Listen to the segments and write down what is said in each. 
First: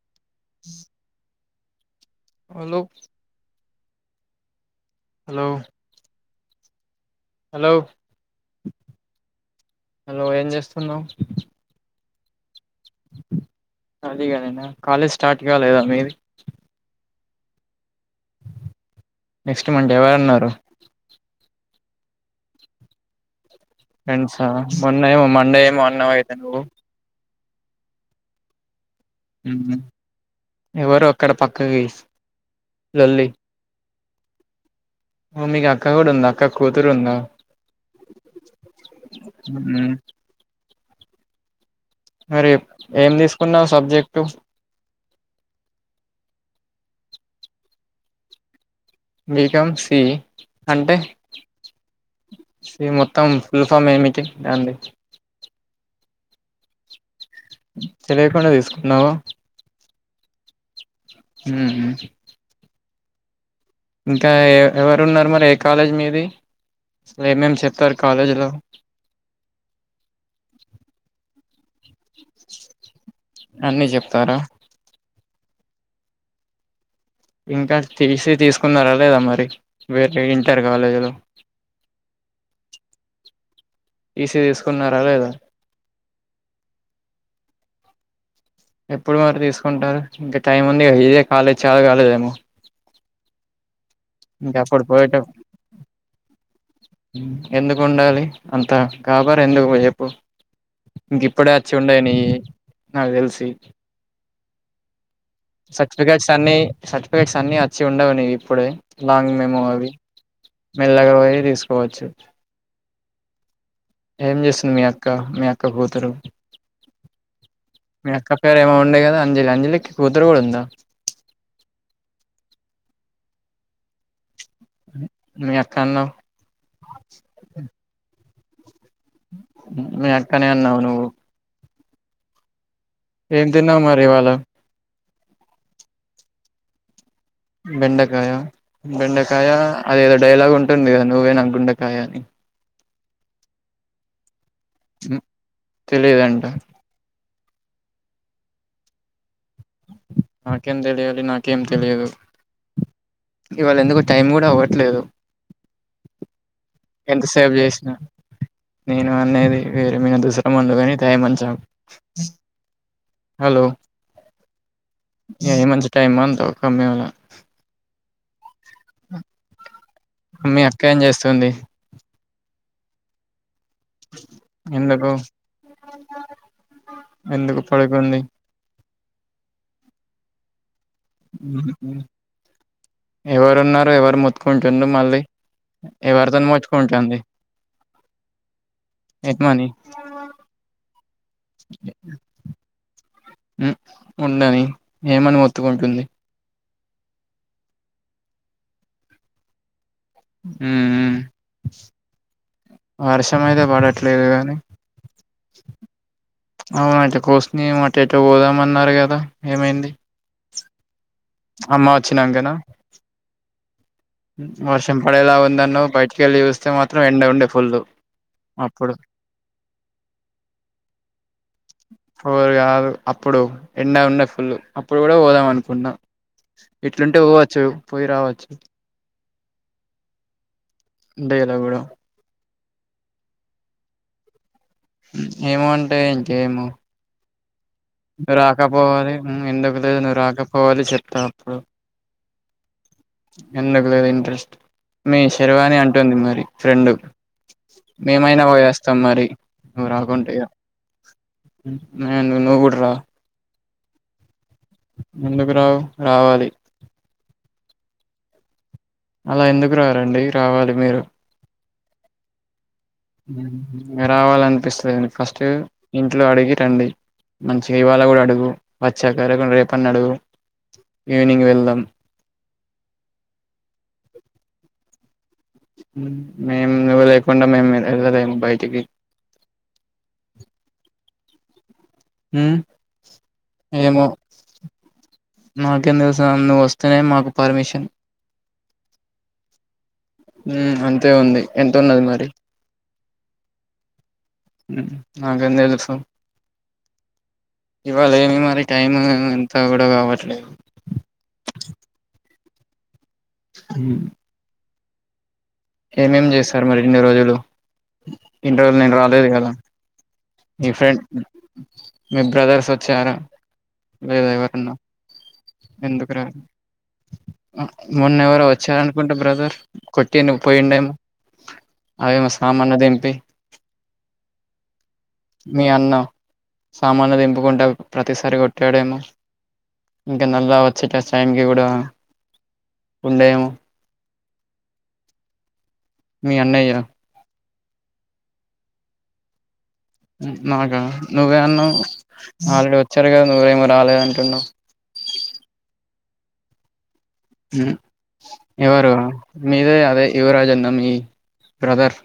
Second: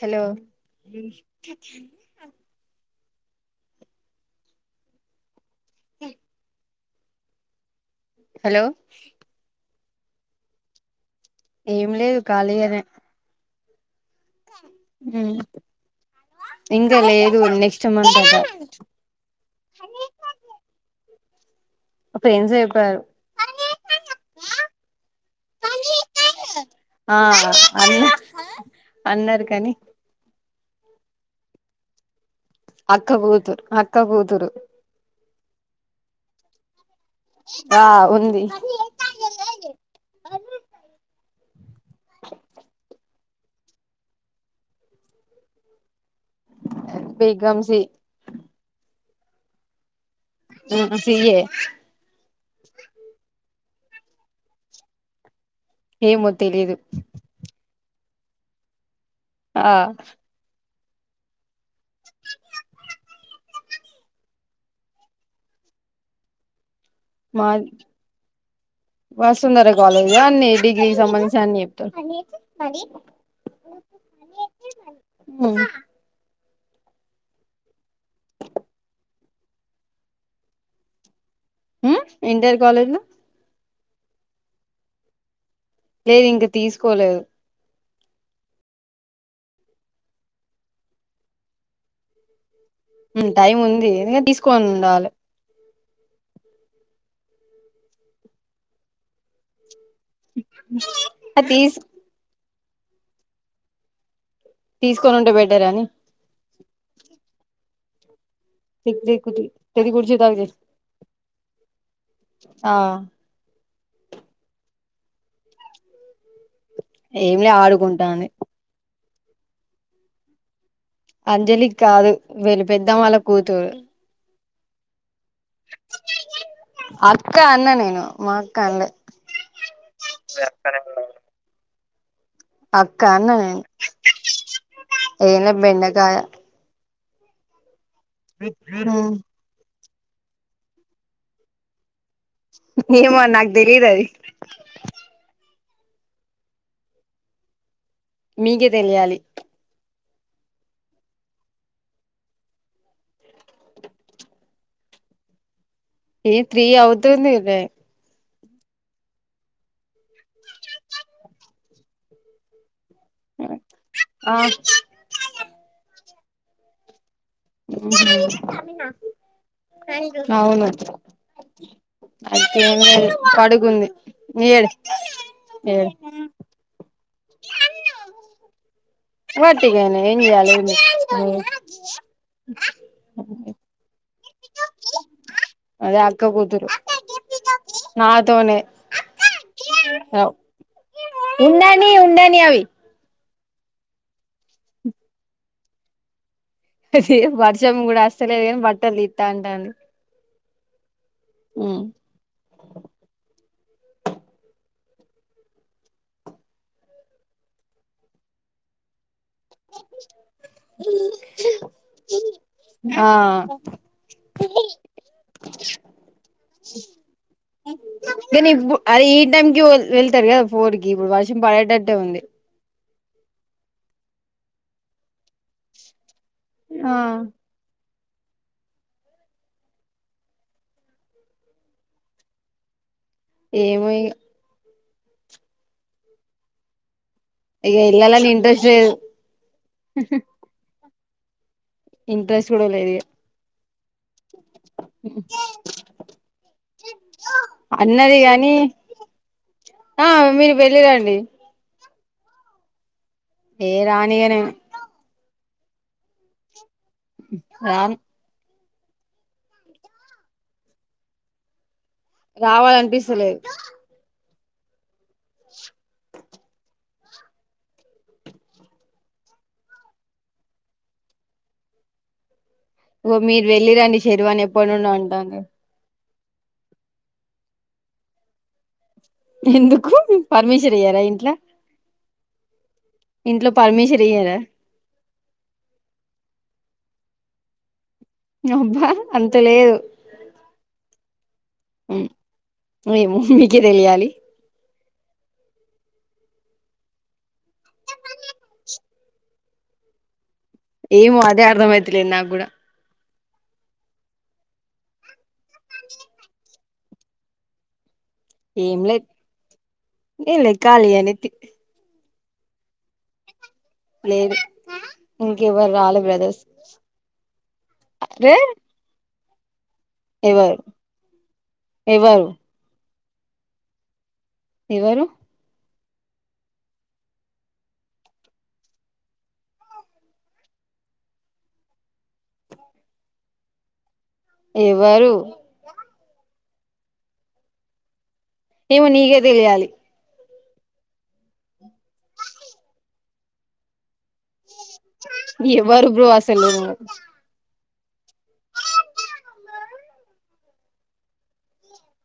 Hello. Hello. Hello. [unintelligible] Hello. Hello. Hello ఏం చేస్తున్నావ్ ఏం లేదు కాలిగనే కలిగనేన కాలేజ్ స్టార్ట్ కాలేద మీది. ఇంగ లేదు నెక్స్ట్ మంత్ అట నెక్స్ట్ మం [unintelligible] ఎవరన్నారు. [unintelligible] ఫ్రెండ్స మొన్న ఏమో మండే ఏమో అన్నావు అయితే నువ్వు. ఆ అ [unintelligible] ఎవరు అక్కడ పక్కకి అక్క లొల్లి కూతుర్ అక్క కూతురు మీకు అక్క కూడ ఉందా అక్క కూతురు ఉంద ఆ ఉంది ఉ మరి ఏం తీసుకున్నావ్ సబ్జెక్టు బీకాం సి బి కాం సి ఆ అంటే సి ఎ [unintelligible] మొత్తం ఫుల్ ఫామ్ ఏమిటి [unintelligible] ఏమో తెలీదు తేలికుండ తీసుకున్నావ ఆ హు హు ఇంక ఎవరు ఉన్నారు మరి ఏ కాలేజ్ మీది అసలు ఏమేమి చెప్తారు కాలేజీలో వస్తుందార కాలేజ అన్ని డిగ్రీకి సంబంధించి అన్ని అన్ని చెప్తారా ఉ ఇంక టీసి తీసుకున్నార లేదా మరి వేరే ఇంటర్ కాలేజ్ లో ఉ ఇంటర్ కాలేజ్ లో టి సి తీసుకున్నారా లేద లేదు ఇంక తీసుకోలేదు ఎప్పుడు మరి తీసుకుంటారు ఇంక టైం ఉంది ఇదే కాలెజ్ [unintelligible] కాలేదేమో టైం ఉంది [unintelligible] ఇంకా తీసుకొని అప్పుడు ఉండాలే పోయేటప్పుడు ఎందుకు ఉండాలి అంత గాబర్ ఎందుకు చెప్పు ఇంక అది ఇప్పుడే వచ్చి తీసు ఉండయి నీవి నాకు తెలిసి తీసుకొని ఉంటే బెటర్ అని సర్టిఫికెట్స్ అన్ని సర్టిఫికెట్స్ అన్ని వచ్చి ఉండవు నీవి ఇప్పుడే లాంగ్ ఎగ్జిక్యూటివ్ మెమె తెది అవి గురించి తాగు చెయ్ మెల్లగా పోయి తీసుకోవచ్చు ఆ ఏం చేస్తుంది మీ అక్క మీ అక్క కూతురు ఏంలే ఆడుకుంటానంది పెరెమో ఉండే గదా అంజలి అంజలికి కూతురు గూడా ఉందా అంజలికి కాదు వీళ్ళ పెద్దామ్మా వాళ్ళ కూతురు మీ అక్క అన్నావ్ అక్క అన్నా నేను అక్క అనలే మీ అక్కనే అన్నావు నువ్వు ఏం అక్కన్నేను తిన్నావు మరి ఇవాళ ఏనలే బెండకాయ బెండకాయ హ్మ్ బెండకాయ అదేదో డైలాగ్ ఉంటుంది కదా నువ్వేనా గుండకాయ అని ఏమో నాక్ తెలిద్ అది తెలిదంట మీకే తెలియాలి నాకేం తెలియాలి నాకేం తెలియదు ఇవాళ ఎందుకు టైం గూడా అవ్వట్లేదు ఏ త్రీ ఎంత అవుతుంది సేప్ లే చేసినా నేను అనేది వేరే మీన దుసరా ముందుగాని తయమంచాం హలో ఆ ఏ మంచి టైమ్ అ అంటావ్ ఒకఅమ్మాయి లా ఉహు మీ అవును అక్క ఏం చేస్తుంది అయితే పడుకుంది ఏ ఎందుకు ఏ ఎందుకు పడుకుంది వట్టిగానే ఏం చేయాలి ఎంది ఎవరు ఉన్నారు ఎవరు మోతుకుంటురు మళ్ళీ ఎవరి తోని మోచుకుంటుంది నా తోనే అవ్ ఉండనీ ఉండనీ అవి మ్ ఉండని ఏమని మోత్తుకుంటుంది హ వర్షం గూడా వస్తలేదు గానీ బట్టలు తిత్తా అంటాంది ఉమ్ ఉ వర్షం అయితే పడట్లేదు గాని అవున అటు కోసుని అటు ఎటో పోదామన్నారు గదా ఏమైంది ఉ అమ్మా వచ్చినాంకనా వర్షం పడేలా ఉందన్నవ్ బయటికి ఎళ్ళి చూస్తే మాత్రం ఎండ ఉండే ఫుల్లు కానీ ఇప్పుడు అదే ఈ టైంకి వెళ్తారు కదా ఫోర్ ఇప్పుడు వర్షం పడేటట్టే ఉంది ఇప్పుడు గాదు అప్పుడు ఎండ ఉన్నాయి ఫుల్ అప్పుడు గూడా పోదాం అనుకుంన్నాం ఇట్లుంటే పోవచ్చు పోయి రావచ్చు ఉండే ఇలా గూడా ఏమో ఇగా ఏమో అంటే ఇంకేమో ఇగా ఎల్త్ నువ్వు రాకపోవాలి ఎందుకు లేదు నువ్వు రాకపోవాలి చెప్తా అప్పుడు ఇంట్రెస్ట్ కూడలేదుఇగ ఎందుకు లేదు ఇంట్రెస్ట్ మీ శెరీవాని అంటుంది మరి ఫ్రెండ్ అన్నది మేమైన గాని పోయి వస్తాం మరి నువ్వు ఆ రాకుంటె ఇగ మీరు వెళ్ళిరండి నెను నువ్వు కూడర ఏ రాణియనెను ఎందుకు రావు రావాలి రాన్ అళఎందుకు రారండి రావాలి మీరు రావాలనిపిస్ రావాలనిపిస్తుందిం ఫస్ట్ ఇంట్లో అడిగి రండి మంచిగఇవాళకూడా అడుగు వచ్చాకలెకుంటె రేపన్నఅడుగు ఈవినింగ్ వెళ్దాం ఓ మీరు వెళ్ళిరండి శెరువాని ఎప్పటి నుండి అంటాంది మేము నువ్వు లేకుండమేము వెళ్ళలేము బయటికి ఎందుకు పర్మిషన్ ఇయ్యారఇంట్లో ఉ ఇంట్లో పర్మిషన్ ఇయ్యార మాకేంతెలుసునువ్వు వస్తేనే మాకు పర్మిషన్ అబ్బా అంత లేదు ఉఅంతే ఉంది ఎంతున్నది మరి యెమొమీకే తెలియాలి నాకెంతెలుసు ఇవాళ ఏమి మరి టైం అంత్త కూడ కావట్లేదు ఏమో అదే అర్థమైతలేదు నాకు కూడ ఉ ఏమేం చేస్తారు మరిన్ని రోజులు ఇన్ని రోజులు ఏం నేను లేదు రాలేదు కద నేను మీ లెక్కాలి ఫ్రెండ్ అని మీ బ్రదర్స్ వచ్చారా లేద లేదు ఎవరన్నా ఇంకెవరు రాలే ఎందుకు రావ్ బ్రదర్స్ మొన్న రే ఎవరొవచ్చారు అనుకుంట బ్రదర్ కొట్టి ఎవరు పోయిండేమో ఎవరు అవేమో సామాడ్లు దింపి ఎవరు మీ అన్న సామాడ్లు దింపుకుంటప్రతిసారి కొట్యడేమో ఇంక నల్ల వచ్చే టైకి కూడా ఉండేదెమొ ఎవరు మీ అన్నయ్య ఏమొనీకే తెలియాలి నాకు నువ్వే అన్నావ్ ఆల్ రడి వచ్చారు కద నువ్ ఎమొ రాలేదుంటున్నావు ఎవరు బ్రో అసలు నువ్వు ఎవర మీదే అదే యువరాజ్ అన్న మీ బ్రదర్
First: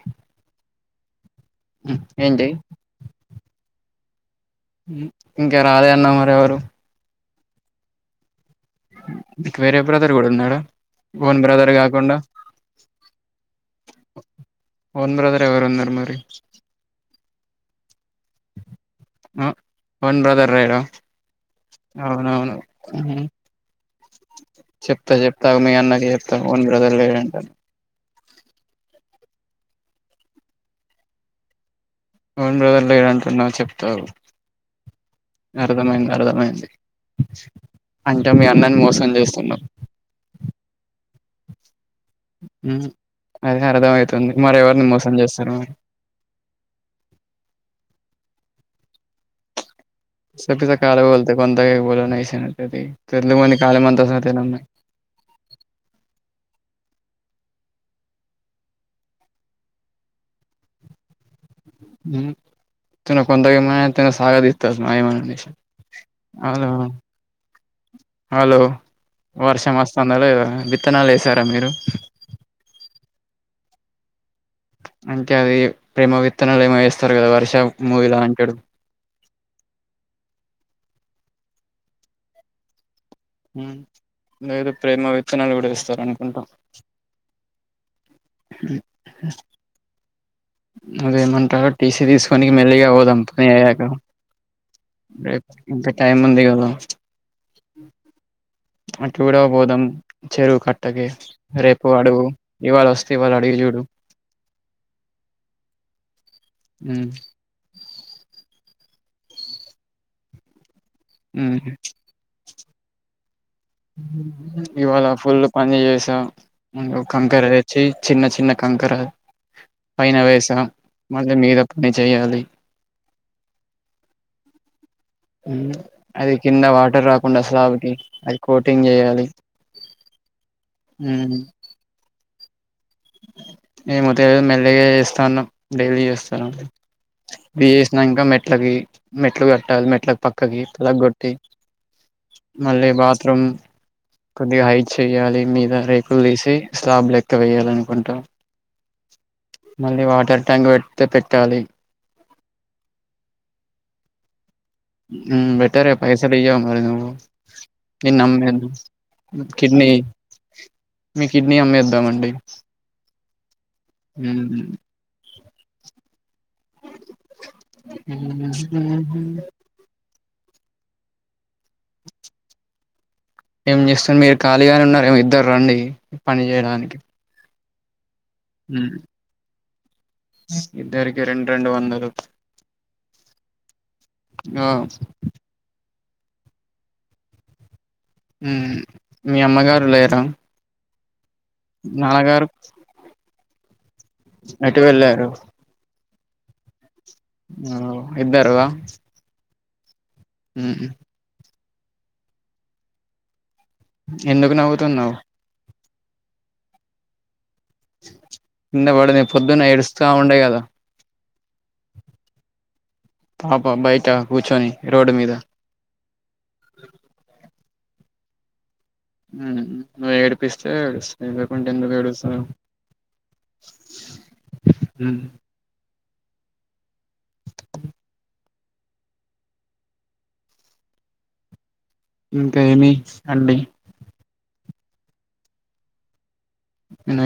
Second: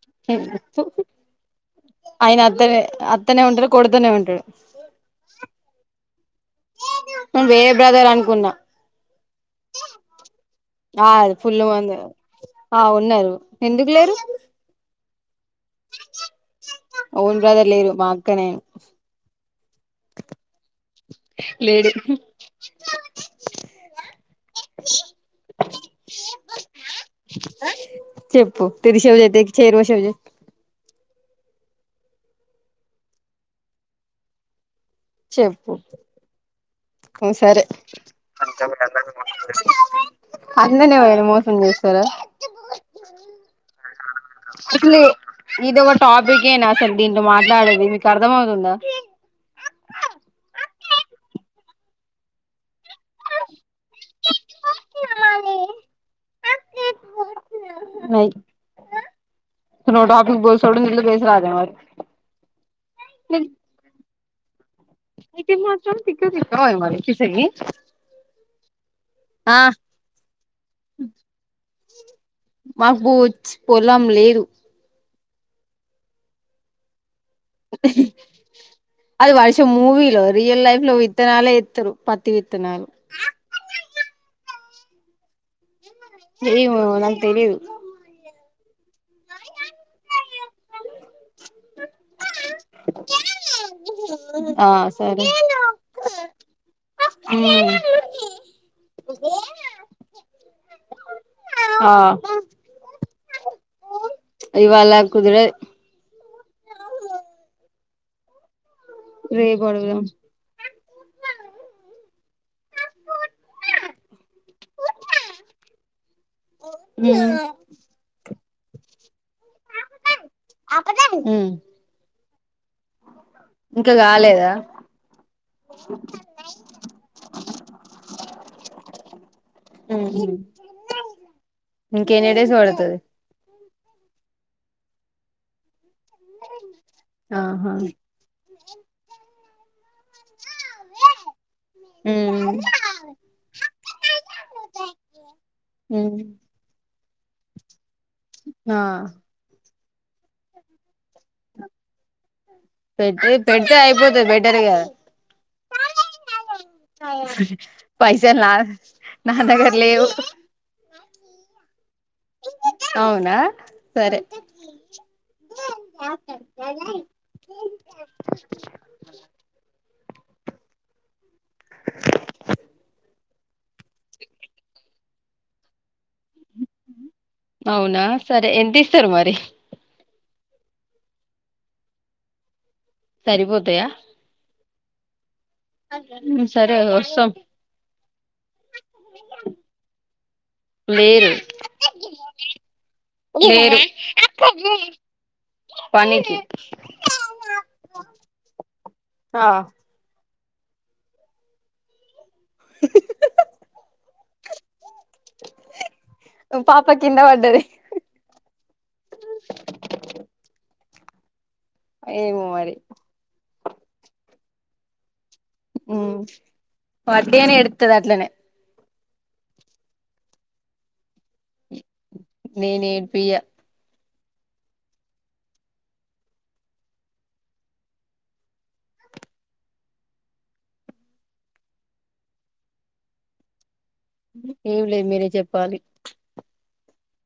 ఆయన ఏంటి అత్తనే అత్తనే ఉంటాడు కొడుతనే ఉంటాడు ఇంక రాజె అన్నా మరి ఎవరు ఉ వేరే బ్రదర్ అనుకున్న మీకు వేరే బ్రదర్ కూడ ఆ ఉన్నాడఓన్ ఫుల్ బ్రదర్ మంది కాకుండ ఆ ఉన్నారు ఎందుకు లేరు ఓన్ బ్రదర్ ఎవరు ఉందన్నారు మరి ఓన్ బ్రదర్ లేరు మా అక్క నేను అ ఓన్ బ్రదర్ లేరా అవునవును చెప్త చెప్తాగు మీ అన్నకి చెప్త ఓన్ బ్రదర్లు లేరంట చెప్పు తిరి శివజ అయితే చేరువ శివజ చెప్ ఓన్ బ్రదర్లు లేదంటున్నావు చెప్తాగు, చెప్పు అర్థమైంది అర్థమైంది సరే అంటే మీ అన్నన్ని మోసం చేస్తున్నవ్ అన్నని ఎవరన్న మోసం చేస్తరా? ఉమ్ అదే అర్థం అయితాంది, మరెవర్ని మోసం చేస్తన్నవు టాపిక్ ఏనా అసలు దీంట్లో మాట్లాడేది మీకు అర్థం అవుతుందా పిసో పిసో కాలే బోల్త కొంతకేక్ బోలొనైసో తెత్తి తెలు మొంది కాలె మంతాస్ తెనమ్మా తునో టాపిక్ బోల్ సోడన్ దేల బేస్ రహతే మరి తునో కొంతకేక్ మననైసో సాగదిస్ తాస్ మాయమన కాలేమా మరి హలో ఆ వర్షం వస్తుందా లేద విత్తనాలు ఏసారా మీరు? మాకు చ్ పొలం లేదు అంటే అది ప్రేమ విత్తనాలు ఏమేస్తరు కదా వర్షం మూవీలా అంటడు. అది వర్షం మూవీలో, రియల్ లైఫ్ లో విత్తనాలే ఏత్తరు, పత్తి విత్తనాలు. లేద ప్రేమ విత్తనాలు కూడ ఏస్తారు అనుకుంటా ఏమో నాక్ తెలీదు అదేమంటారు టీసీ తీసుకొని మెల్లిగా పోదాం అయ్యాక ఆ సర్ రేపు ఇంక టైమ్ ఉంది కదా ఉమ్ అటు గుడ బోదాం చెరువు కట్టకే ఆ రేపు అడుగు ఇవాళ అస్తే ఇవాళ అడిగి జూడు ఇవాళ కుద్రది ఉమ్ రేపు అడుగుదం ఉమ్ ప్చ్ ఇవాళ ఫుల్ పని చేసా, ముందు కంకర తెచ్ చెయ్ చిన్న చిన్న కంకర పైన వేసాం, మళ్ళ ఉమ్ మీద పని చేయాలి. ఇంక కాలేదా? అది కింద వాటర్ రాకుండా స్లాబ్కి, అది కోటింగ్ చేయ్యాలి. ఉమ్ ఉమ్ ఇంకెన్ని డిస్ పడతది ఏమో తెల్వది మెల్లిగా చేస్తాన్నం డైలీ చేస్ బి ఆహా చేసినంకా మెట్లకి మెట్లు కట్టాలి, మెట్లలకు పక్ పక్కకి పిలగొట్టి ఉమ్ మళ్ళీ బాత్రూమ్ కొద్దిగా హైట్ చెయ్యాలి మీద రేకులు తీసి, స్లాబ్ లెక్క వేయాలి అనుకుంటం ఆ మళ్ళీ వాటర్ ట్యాంక్ పెడితే పెట్టాలి. పెట్టి పెడ్తే అయిపోతే బెటర్గా బెటరే పైసలియ్యవ్ మరి నువ్ పైసలు నా నా దగ్గర కిడ్నీ లేవు మీ కిడ్నీ అమ్మేద్దామండి అవునా సరే ఉమ్ ఏం చేస్తాను మీరు ఖాళీగానే ఉన్నారు మి ఇద్దరు రండి పని చేయడానికి అవునా సరే ఎంత ఇస్తారు మరి ఇద్దరికి రెండు రెండు వందలు సరిపోతాయా ఆ సరే వస్తాం ఊ మీ అమ్మగారు లేర లేేరు లేరు ఎటు వెళ్ళారు పనికి ఆ ఇద్దరు ఆ ఆ ఉ ఎందుకు నవ్వుతున్నావు పాప కింద పడ్డది కింద పడింది పొద్దున ఎడుస్తా ఉండే కదా ఏమో మరి పాప బయట కూర్చొని రోడ్ మీద ఉ వడ్డీనే ఎడతది అట్లనే ఉ నువ్ ఏడిపిస్తే ఏడుస్తది లేకుంటే ఎందకు ఏడుస్త నేను ఏడిపియ్య ఉ ఇంక ఏమి అండి ఏం లేదు మీరే చెప్పాలి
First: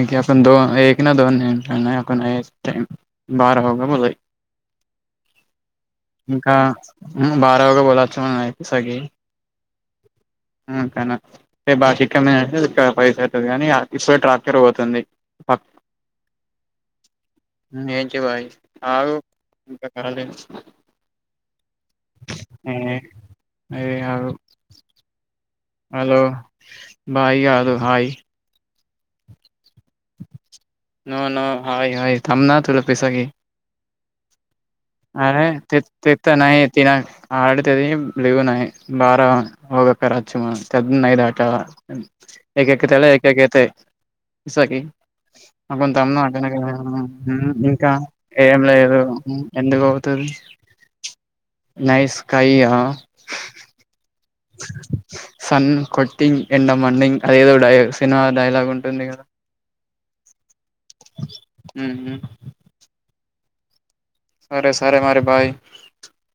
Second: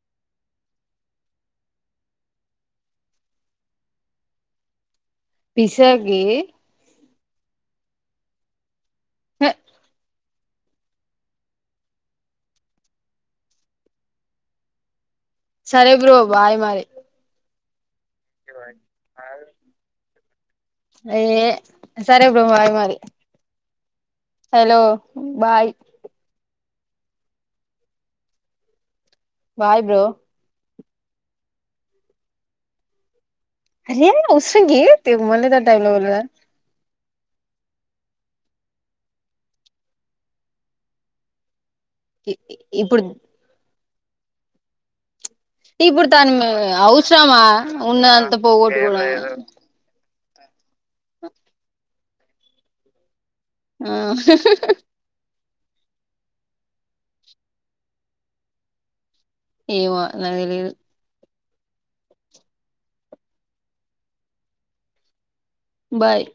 కి ద నా దో ట బారగా బ పిసగి ఇంకా హే కా టె బాగా చికెన్ తినేసి క పైసైతది కానీ ఇప్ప ట్రాక్టర్ పోతుంది ప సరే బ్రో బాయ్ మరి ఏంటి బాయ్ ఆగు ఇంకా కాలే ఏ సరే బ్రో బాయ్ మరి ఆగు హలో బాయ్ హలో బాయ్ కాదు hi bye bro no no hi hi అరే ఉసృంగీ అరే తె తెన్నా తిన ఆడతేది లేలివునయి బారా హగక్కచ్చుమా తద్ద నైదు ఆట ఇప్పుడు ఏకకతేల ఏక ఎకతే ఇసాకి కొంత ఇప్పుడు అన్నా దాని అవసరమా ఇంకా ఉన్నదంతా ఏం లేదు ఎందుకు అవుతది ఆ నైస్ స్కై యా ఆ హా సన్ కొట్టింగ్ ఎండమండింగ్ అదేదో డై సినిమా డైలాగ్ ఉంటుంది కదా ఏమో నాకు తెలిదు ఉహు సరే సరే మరి బాయ్ బాయ్